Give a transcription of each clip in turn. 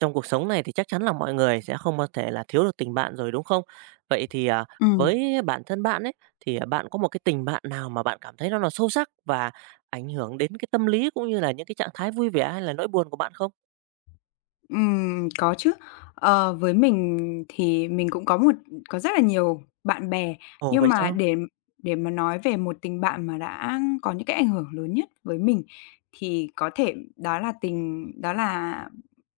Trong cuộc sống này thì chắc chắn là mọi người sẽ không có thể là thiếu được tình bạn rồi, đúng không? Vậy thì, Ừm, với bản thân bạn ấy, thì, bạn có một cái tình bạn nào mà bạn cảm thấy nó là sâu sắc và ảnh hưởng đến cái tâm lý cũng như là những cái trạng thái vui vẻ hay là nỗi buồn của bạn không? Có chứ. Với mình thì mình cũng có rất là nhiều bạn bè, Ồ, nhưng vậy mà sao? để mà nói về một tình bạn mà đã có những cái ảnh hưởng lớn nhất với mình thì có thể đó là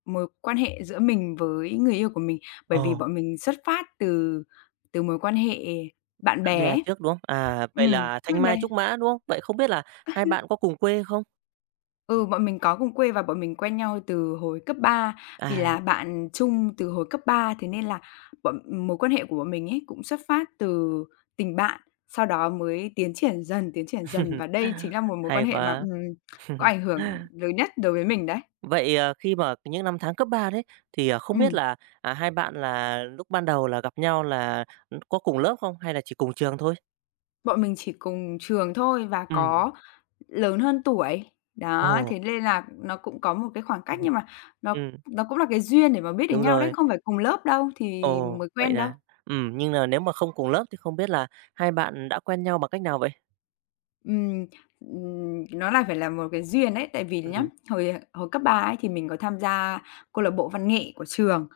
mối quan hệ giữa mình với người yêu của mình. Bởi Ồ, vì bọn mình xuất phát từ từ mối quan hệ bạn bạn bè bè ấy. trước, đúng không? À, vậy Ừm, là Trước thanh đây. mai trúc mã, đúng không? Vậy không biết là hai bạn có cùng quê không? Ừ, bọn mình có cùng quê và bọn mình quen nhau từ hồi cấp ba, vì là À, bạn chung từ hồi cấp ba, thế nên là bọn mối quan hệ của bọn mình ấy cũng xuất phát từ tình bạn, sau đó mới tiến triển dần, tiến triển dần, và đây chính là một mối quan hay hệ mà, quá. Có ảnh hưởng lớn nhất đối với mình đấy. Vậy, khi mà những năm tháng cấp 3 đấy, thì, không biết Ừm, là, hai bạn là lúc ban đầu là gặp nhau là, có cùng lớp không hay là chỉ cùng trường thôi? Bọn mình chỉ cùng trường thôi, và Ừ. có lớn hơn tuổi, đó, Ồ. thế nên là nó cũng có một cái khoảng cách, nhưng mà nó Ừm, nó cũng là cái duyên để mà biết đến đúng nhau đấy, rồi. không phải cùng lớp đâu thì Ồ, mới vậy quen đâu. là nhưng là nếu mà không cùng lớp thì không biết là hai bạn đã quen nhau bằng cách nào vậy? Ừm, nó là phải là một cái duyên đấy, tại vì nhá, Ừm, hồi hồi cấp 3 ấy thì mình có tham gia câu lạc bộ văn nghệ của trường.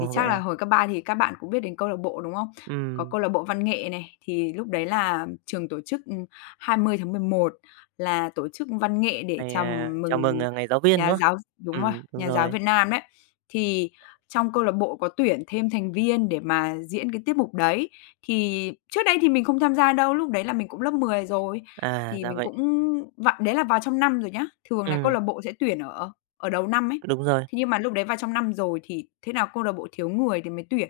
Thì chắc vậy là à? hồi cấp 3 thì các bạn cũng biết đến câu lạc bộ, đúng không? Có Ừm, câu lạc bộ văn nghệ này, thì lúc đấy là trường tổ chức, 20 tháng 11 là tổ chức văn nghệ để chào chào mừng, mừng Ngày Giáo viên, nhà đúng không? giáo, đúng rồi, Đúng Nhà giáo rồi. Việt Nam đấy. Thì trong câu lạc bộ có tuyển thêm thành viên để mà diễn cái tiết mục đấy. Thì trước đây thì mình không tham gia đâu, lúc đấy là mình cũng lớp 10 rồi. À, Thì ra mình vậy. cũng vặn đấy là vào trong năm rồi nhá, thường là câu Ừ, lạc bộ sẽ tuyển ở ở đầu năm ấy. đúng rồi. Thế nhưng mà lúc đấy vào trong năm rồi thì thế nào câu lạc bộ thiếu người thì mới tuyển.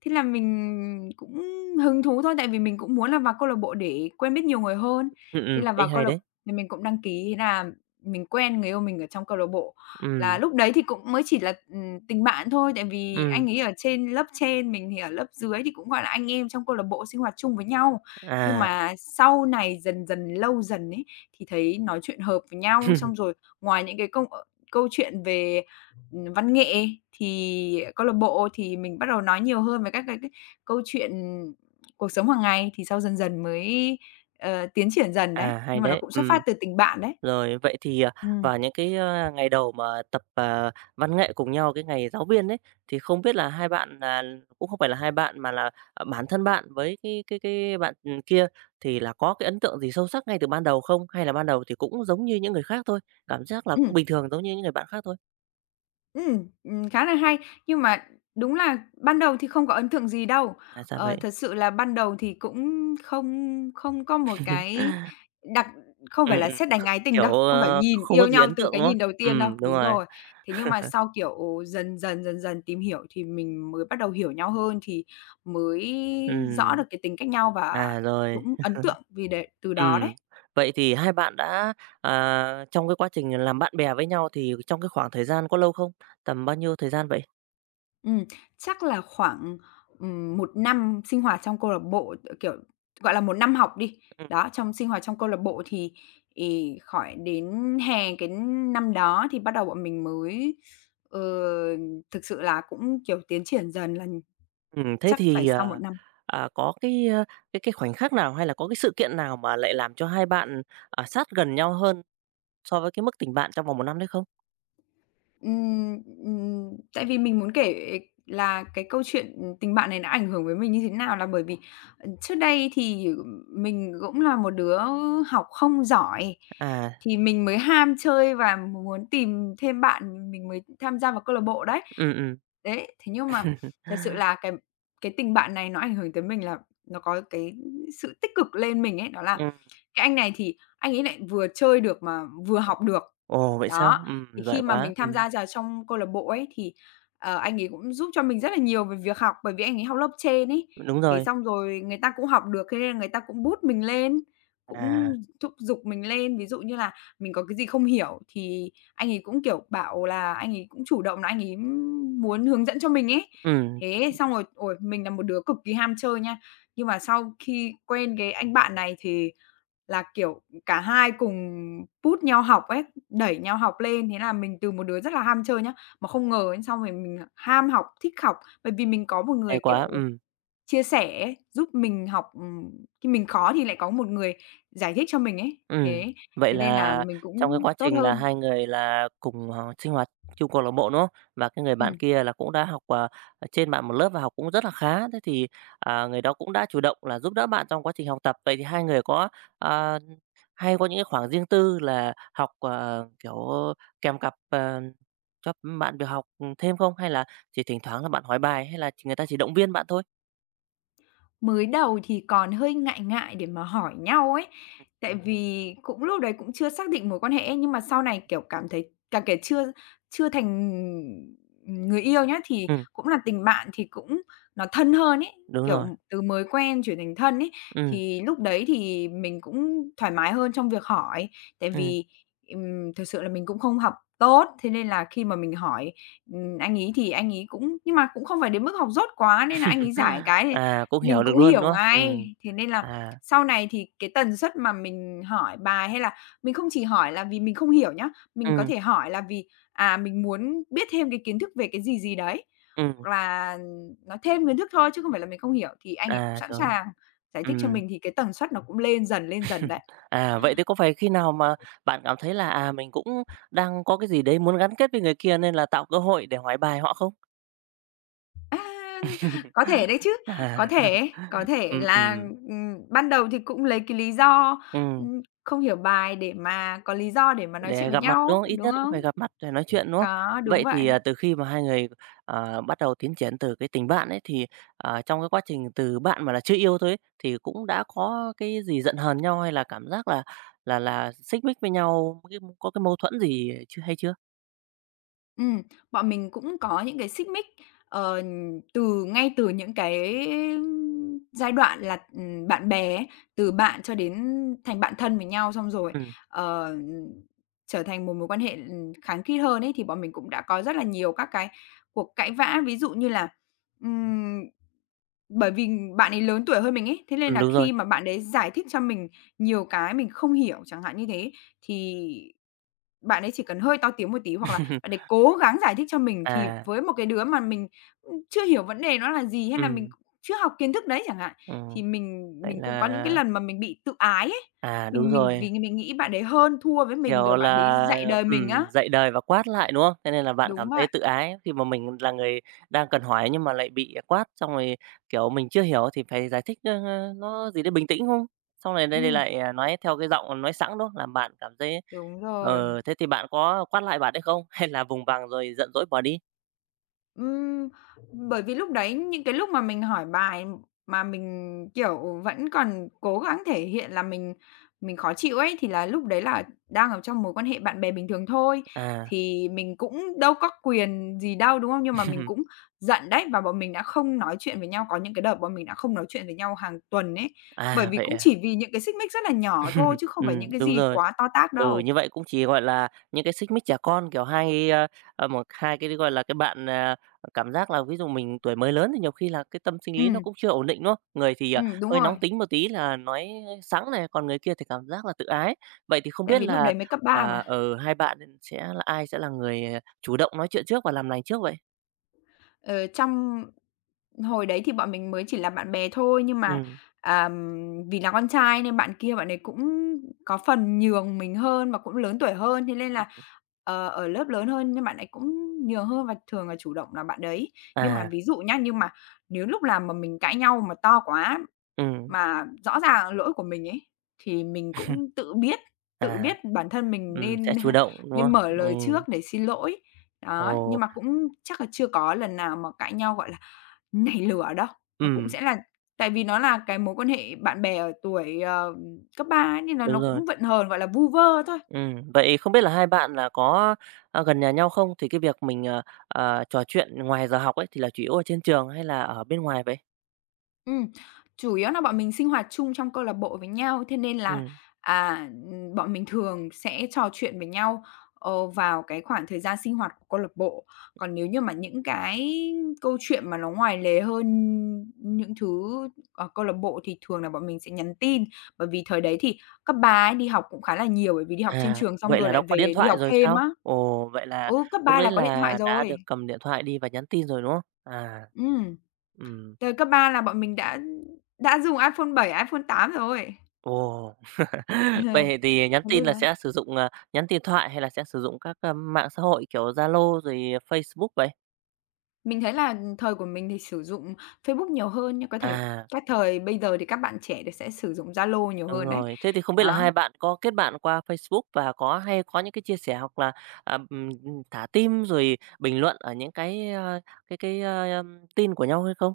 Thế là mình cũng hứng thú thôi, tại vì mình cũng muốn là vào câu lạc bộ để quen biết nhiều người hơn. Ừ. Thế Ừm, là cách vào câu hay lạc đấy. thì mình cũng đăng ký, thế là mình quen người yêu mình ở trong câu lạc bộ. Là Ừ. lúc đấy thì cũng mới chỉ là, tình bạn thôi, tại vì Ừ. anh ấy ở trên lớp trên, mình thì ở lớp dưới, thì cũng, gọi là, anh em trong câu lạc bộ sinh hoạt chung với nhau. Nhưng À. mà sau này dần dần, lâu dần ấy, thì thấy nói chuyện hợp với nhau, xong rồi ngoài những câu chuyện về, văn nghệ thì câu lạc bộ thì mình bắt đầu nói nhiều hơn về các cái câu chuyện cuộc sống hàng ngày, thì sau dần dần mới, tiến triển dần đấy, À, hay nhưng mà nó đấy, cũng ừ. xuất phát từ tình bạn đấy. Rồi, vậy thì, Ừm, vào những cái, ngày đầu mà tập, văn nghệ cùng nhau, cái ngày giáo viên ấy, thì không biết là hai bạn là cũng không phải là hai bạn mà là, bản thân bạn với cái bạn, kia thì là có cái ấn tượng gì sâu sắc ngay từ ban đầu không? Hay là ban đầu thì cũng giống như những người khác thôi, cảm giác là cũng ừm. bình thường giống như những người bạn khác thôi? Khá là hay. Nhưng mà đúng là ban đầu thì không có ấn tượng gì đâu. À, sao Ờ, vậy. thật sự là ban đầu thì cũng không không có một cái đặc không Ừm, phải là ừm, sét đánh kh ái tình đâu, kiểu, không phải nhìn không có yêu gì nhau ấn từ tượng, cái đúng không? nhìn đầu tiên đâu, Đúng đúng rồi. rồi. Thế nhưng mà sau, kiểu, dần dần, dần dần tìm hiểu thì mình mới bắt đầu hiểu nhau hơn, thì mới rõ được Ừm, cái tính cách nhau, và rồi. cũng ấn tượng vì để từ đó đấy. Ừm, vậy thì hai bạn đã, trong cái quá trình làm bạn bè với nhau thì trong cái khoảng thời gian có lâu không? Tầm bao nhiêu thời gian vậy? Ừm, Chắc là khoảng, 1 năm sinh hoạt trong câu lạc bộ, kiểu, gọi là, 1 năm học đi. Ừ Đó, trong sinh hoạt trong câu lạc bộ thì, khỏi đến hè cái năm đó thì bắt đầu bọn mình mới, ờ, thực sự là cũng, kiểu, tiến triển dần, là ừm, Thế chắc phải thì, sau một năm. Có cái, cái khoảnh khắc nào hay là có cái sự kiện nào mà lại làm cho hai bạn, sát gần nhau hơn so với cái mức tình bạn trong vòng một năm đấy không? Tại vì mình muốn kể là cái câu chuyện, tình bạn này đã ảnh hưởng với mình như thế nào, là bởi vì, trước đây thì mình cũng là một đứa học không giỏi, À, thì mình mới ham chơi và muốn tìm thêm bạn, mình mới tham gia vào câu lạc bộ đấy. ừ. Ừ. Đấy, thế nhưng mà thật sự là cái tình bạn này nó ảnh hưởng tới mình là nó có cái sự tích cực lên mình ấy, đó là Ừm, cái anh này thì anh ấy lại vừa chơi được mà vừa học được. ồ, vậy sao? Đó, thì khi Giỏi mà quá, mình tham gia vào trong câu lạc bộ ấy thì, anh ấy cũng giúp cho mình rất là nhiều về việc học, bởi vì anh ấy học lớp trên ấy. đúng Thế rồi, xong rồi người ta cũng học được, thế nên là người ta cũng boost mình lên, cũng à, thúc giục mình lên. Ví dụ như là mình có cái gì không hiểu thì anh ấy cũng, kiểu, bảo là anh ấy cũng chủ động là anh ấy muốn hướng dẫn cho mình ấy. ừm, Thế xong rồi, ôi, mình là một đứa cực kỳ ham chơi nha, nhưng mà sau khi quen cái anh bạn này thì là, kiểu, cả hai cùng put nhau học ấy, đẩy nhau học lên, thế là mình từ một đứa rất là ham chơi nhá, mà không ngờ ấy, xong rồi mình ham học, thích học, bởi vì mình có một người, hay quá, kiểu, chia sẻ ấy, giúp mình học, khi mình khó thì lại có một người giải thích cho mình ấy, Ừm, thế vậy thế nên là là mình trong cái cũng quá tốt trình là hơn. hai người là cùng, sinh hoạt chung câu lạc bộ, đúng không? Và cái người bạn Ừm. kia là cũng đã học, ở trên bạn một lớp và học cũng rất là khá, thế thì, người đó cũng đã chủ động là giúp đỡ bạn trong quá trình học tập. Vậy thì hai người có, ờ, hay có những cái khoảng riêng tư là học, kiểu, kèm cặp, cho bạn việc học, thêm không? Hay là chỉ thỉnh thoảng là bạn hỏi bài hay là chỉ người ta chỉ động viên bạn thôi? Mới đầu thì còn hơi ngại ngại để mà hỏi nhau ấy, tại vì cũng lúc đấy cũng chưa xác định mối quan hệ ấy, nhưng mà sau này, kiểu, cảm thấy cả kể chưa chưa thành, người yêu nhá, thì Ừm, cũng là tình bạn thì cũng nó thân hơn ấy, đúng rồi, kiểu, từ mới quen chuyển thành thân ấy, ừm, thì lúc đấy thì mình cũng thoải mái hơn trong việc hỏi. Tại ừm. vì, thực sự là mình cũng không học tốt, thế nên là khi mà mình hỏi, anh ấy thì anh ấy cũng, nhưng mà cũng không phải đến mức học dốt quá nên là anh ấy giải cái thì À, cũng hiểu mình được cũng luôn, hiểu đúng không? ngay, Ừm. thế nên là À, sau này thì cái tần suất mà mình hỏi bài, hay là mình không chỉ hỏi là vì mình không hiểu nhá, mình có ừm, thể hỏi là vì, à, mình muốn biết thêm cái kiến thức về cái gì gì đấy, ừm, hoặc là nói thêm kiến thức thôi chứ không phải là mình không hiểu, thì anh ấy cũng sẵn rồi, sàng giải thích cho ừm. mình, thì cái tần suất nó cũng lên dần đấy. À, vậy thì có phải khi nào mà bạn cảm thấy là, mình cũng đang có cái gì đấy muốn gắn kết với người kia nên là tạo cơ hội để hỏi bài họ không? A, có thể đấy chứ, À. có thể, có thể Ừm, là, ừm, ban đầu thì cũng lấy cái lý do, ừm. Không hiểu bài để mà có lý do để mà nói chuyện Để với gặp mặt, đúng nhau, không? Ít đúng nhất cũng không? phải gặp mặt để nói chuyện, đúng không? Có, đúng Vậy vậy. thì, từ khi mà hai người, bắt đầu tiến triển từ cái tình bạn ấy, thì, trong cái quá trình từ bạn mà là chưa yêu thôi ấy, thì cũng đã có cái gì giận hờn nhau hay là cảm giác là xích mích với nhau, cái có cái mâu thuẫn gì chưa hay chưa? Ừm, Bọn mình cũng có những cái xích mích, ờ, từ ngay từ những cái giai đoạn là, bạn bè ấy, từ bạn cho đến thành bạn thân với nhau, xong rồi, Ừm, ờ, trở thành một mối quan hệ, khăng khít hơn ấy, thì bọn mình cũng đã có rất là nhiều các cái cuộc cãi vã. Ví dụ như là, ừm, bởi vì bạn ấy lớn tuổi hơn mình ấy, thế nên là đúng rồi. khi mà bạn ấy giải thích cho mình nhiều cái mình không hiểu chẳng hạn như thế, thì bạn ấy chỉ cần hơi to tiếng một tí, hoặc là bạn ấy cố gắng giải thích cho mình thì À, với một cái đứa mà mình, chưa hiểu vấn đề nó là gì, hay là mình ừm, cũng chưa học kiến thức đấy chẳng hạn, ừm, thì mình vậy mình cũng có là những cái lần mà mình bị tự ái ấy. à, đúng Mình rồi. vì mình nghĩ bạn ấy hơn thua với mình, Kiểu rồi bạn ấy là, dạy đời mình á. Dạy đời và quát lại, đúng không? Thế nên là bạn Đúng cảm thấy vậy. tự ái khi mà mình là người đang cần hỏi nhưng mà lại bị quát, xong rồi, kiểu, mình chưa hiểu thì phải giải thích, nó gì đấy bình tĩnh, không? Xong rồi đây đây Ừm, lại, nói theo cái giọng nói sẵn, đúng không? Làm bạn cảm thấy. Đúng rồi. Thế thì bạn có quát lại bạn đấy không? Hay là vùng vằng rồi giận dỗi bỏ đi? Ừm, Bởi vì lúc đấy những cái lúc mà mình hỏi bài mà mình, kiểu, vẫn còn cố gắng thể hiện là mình khó chịu ấy, thì là lúc đấy là đang ở trong mối quan hệ bạn bè bình thường thôi, À. thì mình cũng đâu có quyền gì đâu, đúng không? Nhưng mà mình cũng giận đấy, và bọn mình đã không nói chuyện với nhau, có những cái đợt bọn mình đã không nói chuyện với nhau hàng tuần ấy, bởi À, vì vậy cũng à? chỉ vì những cái xích mích rất là nhỏ thôi chứ không phải những cái đúng gì rồi. quá to tát Ừ, đâu. như vậy cũng chỉ, gọi là, những cái xích mích trẻ con, kiểu, một hai cái, gọi là, cái bạn, cảm giác là ví dụ mình tuổi mới lớn thì nhiều khi là cái tâm sinh lý nó Ừm, cũng chưa ổn định, đúng không? Người thì, Đúng hơi rồi, nóng tính một tí là nói sẵn này, còn người kia thì cảm giác là tự ái. Vậy thì không tại biết vì lúc là, đấy mới cấp 3 mà. Hai bạn sẽ là ai sẽ là người, chủ động nói chuyện trước và làm lành trước vậy? Ờ, trong hồi đấy thì bọn mình mới chỉ là bạn bè thôi, nhưng mà, Ừm. ờm, vì là con trai nên bạn kia bạn ấy cũng có phần nhường mình hơn và cũng lớn tuổi hơn, thế nên là, ở lớp lớn hơn nên bạn ấy cũng nhường hơn và thường là chủ động là bạn đấy. Nhưng mà À, ví dụ nhá, nhưng mà nếu lúc nào mà mình cãi nhau mà to quá, ừm, mà rõ ràng là lỗi của mình ấy, thì mình cũng tự à, biết bản thân mình sẽ nên chủ động, đúng không? nên mở lời Ừ. trước để xin lỗi. Đó, Ồ. nhưng mà cũng chắc là chưa có lần nào mà cãi nhau, gọi là, nảy lửa đâu. Nó cũng Ừm, sẽ là tại vì nó là cái mối quan hệ bạn bè ở tuổi, cấp 3 ấy, nên là đúng nó rồi. cũng vận hờn, gọi là, vu vơ thôi. Vậy không biết là hai bạn là có, gần nhà nhau không? Thì cái việc mình, trò chuyện ngoài giờ học ấy thì là chủ yếu ở trên trường hay là ở bên ngoài vậy? Ừm, chủ yếu là bọn mình sinh hoạt chung trong câu lạc bộ với nhau, thế nên là, Ừm, bọn mình thường sẽ trò chuyện với nhau, vào cái khoảng thời gian sinh hoạt của câu lạc bộ. Còn nếu như mà những cái câu chuyện mà nó ngoài lề hơn những thứ ở câu lạc bộ thì thường là bọn mình sẽ nhắn tin, bởi vì thời đấy thì cấp 3 ấy, đi học cũng khá là nhiều, bởi vì đi học trên trường xong vậy rồi là lại đã có điện về đi thoại học rồi thêm sao? á. Ồ, vậy là Ừ, cấp lúc 3 đấy là có điện thoại là đã rồi. được cầm điện thoại đi và nhắn tin rồi, đúng không? À. Ừm, Ừm, thời cấp 3 là bọn mình đã dùng iPhone 7, iPhone 8 rồi. ồ. Ờ, Vậy thì nhắn thế tin nên là là sẽ sử dụng, nhắn tin thoại hay là sẽ sử dụng các, mạng xã hội kiểu Zalo rồi Facebook vậy? mình thấy là thời của mình thì sử dụng Facebook nhiều hơn, nhưng có thể À. các thời bây giờ thì các bạn trẻ thì sẽ sử dụng Zalo nhiều Đúng hơn đấy. rồi. Thế thì không biết là Đó, hai bạn có kết bạn qua Facebook và có hay có những cái chia sẻ hoặc là, thả tim rồi bình luận ở những cái, a, cái cái, a, ưm, tin của nhau hay không?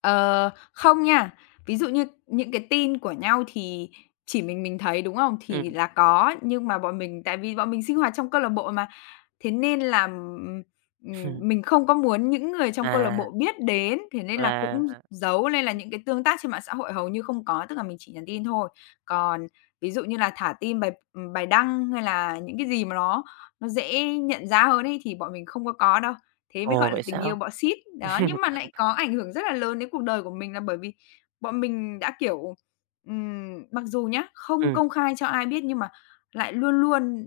ờ, không nha, ví dụ như những cái tin của nhau thì chỉ mình thấy, đúng không? Thì Ừm. là có, nhưng mà bọn mình tại vì bọn mình sinh hoạt trong câu lạc bộ mà, thế nên là, mình không có muốn những người trong câu lạc À, bộ biết đến, thế nên là cũng là giấu nên là những cái tương tác trên mạng xã hội hầu như không có, tức là mình chỉ nhắn tin thôi. Còn ví dụ như là thả tim bài, bài đăng hay là những cái gì mà nó dễ nhận ra hơn ấy thì bọn mình không có đâu, thế mới ồ, gọi là vậy tình yêu sao? bọ xít. Đó, nhưng mà lại có ảnh hưởng rất là lớn đến cuộc đời của mình là bởi vì bọn mình đã, kiểu, mặc dù nhá, không Ừm, công khai cho ai biết nhưng mà lại luôn luôn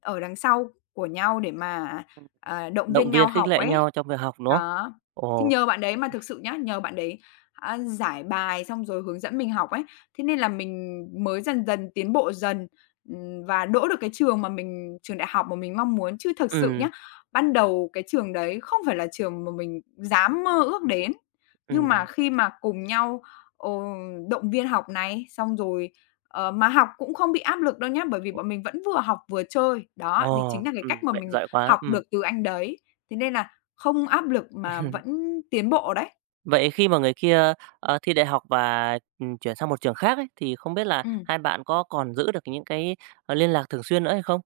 ở đằng sau của nhau để mà, động viên động nhau viên khích học lệ ấy. nhau trong việc học, đúng không? Đó, thì Ồ, nhờ bạn đấy mà thực sự nhá, nhờ bạn đấy, giải bài xong rồi hướng dẫn mình học ấy, thế nên là mình mới dần dần tiến bộ dần, và đỗ được cái trường mà trường đại học mà mình mong muốn. Chứ thực sự ừ, nhá, ban đầu cái trường đấy không phải là trường mà mình dám mơ ước đến, nhưng mà ừm, khi mà cùng nhau, ờ, động viên học này, xong rồi ờ, mà học cũng không bị áp lực đâu nhá, bởi vì bọn mình vẫn vừa học vừa chơi. Đó, ồ, thì chính là cái cách mà vậy mình giỏi quá, học ừm. được từ anh đấy, thế nên là không áp lực mà vẫn tiến bộ đấy. Vậy khi mà người kia, thi đại học và, chuyển sang một trường khác ấy, thì không biết là Ừ. hai bạn có còn giữ được những cái, liên lạc thường xuyên nữa hay không?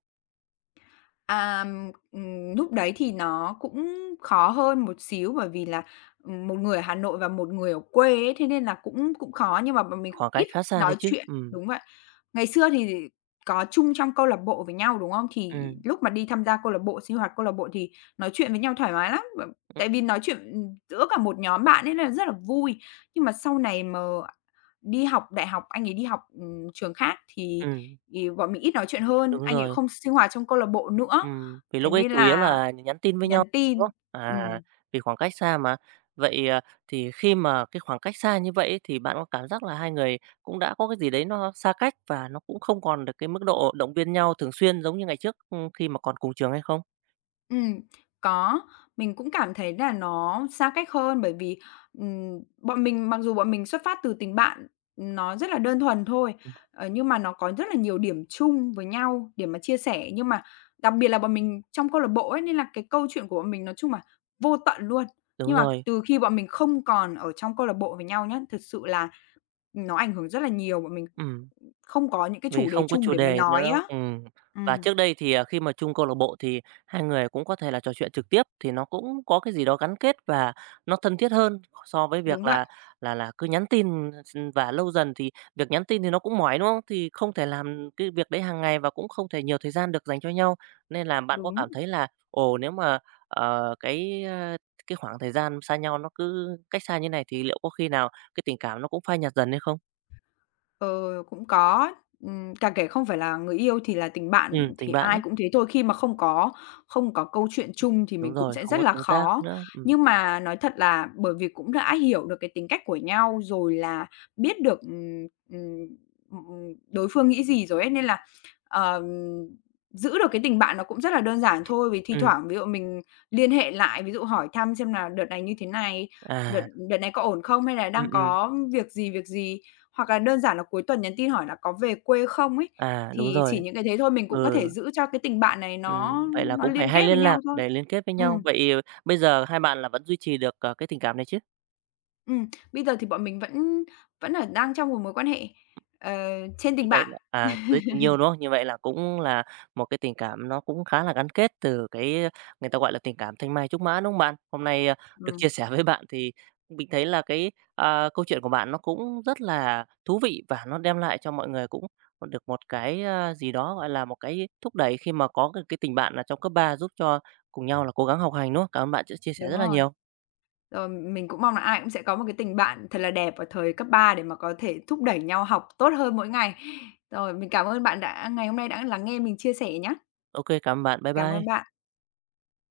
À, lúc đấy thì nó cũng khó hơn một xíu bởi vì là, một người ở Hà Nội và một người ở quê ấy, thế nên là cũng cũng khó nhưng mà bọn mình Khoảng ít cách khá xa nói đấy chứ, chuyện đúng vậy. Ngày xưa thì có chung trong câu lạc bộ với nhau, đúng không? Thì ừm, lúc mà đi tham gia câu lạc bộ, sinh hoạt câu lạc bộ thì nói chuyện với nhau thoải mái lắm, ừm, tại vì nói chuyện, giữa cả một nhóm bạn ấy là rất là vui. Nhưng mà sau này mà đi học đại học, anh ấy đi học, trường khác thì ừm, bọn mình ít nói chuyện hơn, đúng anh ấy rồi, không sinh hoạt trong câu lạc bộ nữa, vì thế lúc ấy nên chủ yếu là là nhắn tin với nhau, nhắn đúng tin. không? À, Ừm. vì khoảng cách xa mà. Vậy, thì khi mà cái khoảng cách xa như vậy ấy, thì bạn có cảm giác là hai người cũng đã có cái gì đấy nó xa cách và nó cũng không còn được cái mức độ động viên nhau thường xuyên giống như ngày trước, khi mà còn cùng trường hay không? Ừm, có, mình cũng cảm thấy là nó xa cách hơn bởi vì, bọn mình mặc dù bọn mình xuất phát từ tình bạn, nó rất là đơn thuần thôi, Ừm, nhưng mà nó có rất là nhiều điểm chung với nhau để mà chia sẻ. Nhưng mà đặc biệt là bọn mình trong câu lạc bộ ấy, nên là cái câu chuyện của bọn mình nói chung là vô tận luôn. Đúng Nhưng mà rồi, từ khi bọn mình không còn ở trong câu lạc bộ với nhau nhá, thực sự là nó ảnh hưởng rất là nhiều, bọn mình ừm. không có những cái Vì chủ đề không có chung chủ để mà đề nói nữa, á. ừm. Và Ừm, trước đây thì, à, khi mà chung câu lạc bộ thì hai người cũng có thể là trò chuyện trực tiếp, thì nó cũng có cái gì đó gắn kết và nó thân thiết hơn so với đúng việc vậy, là cứ nhắn tin, và lâu dần thì việc nhắn tin thì nó cũng mỏi, đúng không? Thì không thể làm cái việc đấy hàng ngày và cũng không thể nhiều thời gian được dành cho nhau. Nên là bạn có đúng. cảm thấy là, ồ, nếu mà, ờ, cái, ơ, cái khoảng thời gian xa nhau nó cứ cách xa như này thì liệu có khi nào cái tình cảm nó cũng phai nhạt dần hay không? Ờ, cũng có, càng kể không phải là người yêu thì là tình bạn Tình thì bạn ai ấy. cũng thế thôi, khi mà không có câu chuyện Ừm, chung thì đúng mình cũng rồi, sẽ không rất có là tương tác khó. nữa. Nhưng mà nói thật là bởi vì cũng đã hiểu được cái tính cách của nhau, rồi là biết được, ừm, đối phương nghĩ gì rồi ấy, nên là, ờ, giữ được cái tình bạn nó cũng rất là đơn giản thôi. Vì thi ừm, thoảng ví dụ mình liên hệ lại, ví dụ hỏi thăm xem là "Đợt này như thế này, đợt à, đợt này có ổn không?" hay là ừm, "Đang ừm, có việc gì, việc gì?" Hoặc là đơn giản là cuối tuần nhắn tin hỏi là có về quê không ấy, đúng thì chỉ rồi, những cái thế thôi mình cũng có thể ừ, giữ cho cái tình bạn này nó vậy là nó cũng phải liên hay kết với liên lạc nhau thôi. để liên kết với Ừm, nhau. Vậy, bây giờ hai bạn là vẫn duy trì được, cái tình cảm này chứ? Bây giờ thì bọn mình vẫn vẫn là đang trong một mối quan hệ, ờ, trên Như tình vậy bạn. là giới tình yêu, đúng không? Như vậy là cũng là một cái tình cảm nó cũng khá là gắn kết từ cái người ta gọi là tình cảm thanh mai trúc mã, đúng không bạn? Hôm nay, được chia Ừm, sẻ với bạn thì mình thấy là cái, câu chuyện của bạn nó cũng rất là thú vị và nó đem lại cho mọi người cũng được một cái, gì đó, gọi là, một cái thúc đẩy khi mà có được cái tình bạn là trong cấp 3 giúp cho cùng nhau là cố gắng học hành, đúng không? Cảm ơn bạn đã chia sẻ đúng rất là rồi. nhiều. Rồi mình cũng mong là ai cũng sẽ có một cái tình bạn thật là đẹp vào thời cấp 3 để mà có thể thúc đẩy nhau học tốt hơn mỗi ngày. Rồi, mình cảm ơn bạn đã ngày hôm nay đã lắng nghe mình chia sẻ nhá. OK, cảm ơn bạn. Bye Cảm ơn bye. bạn.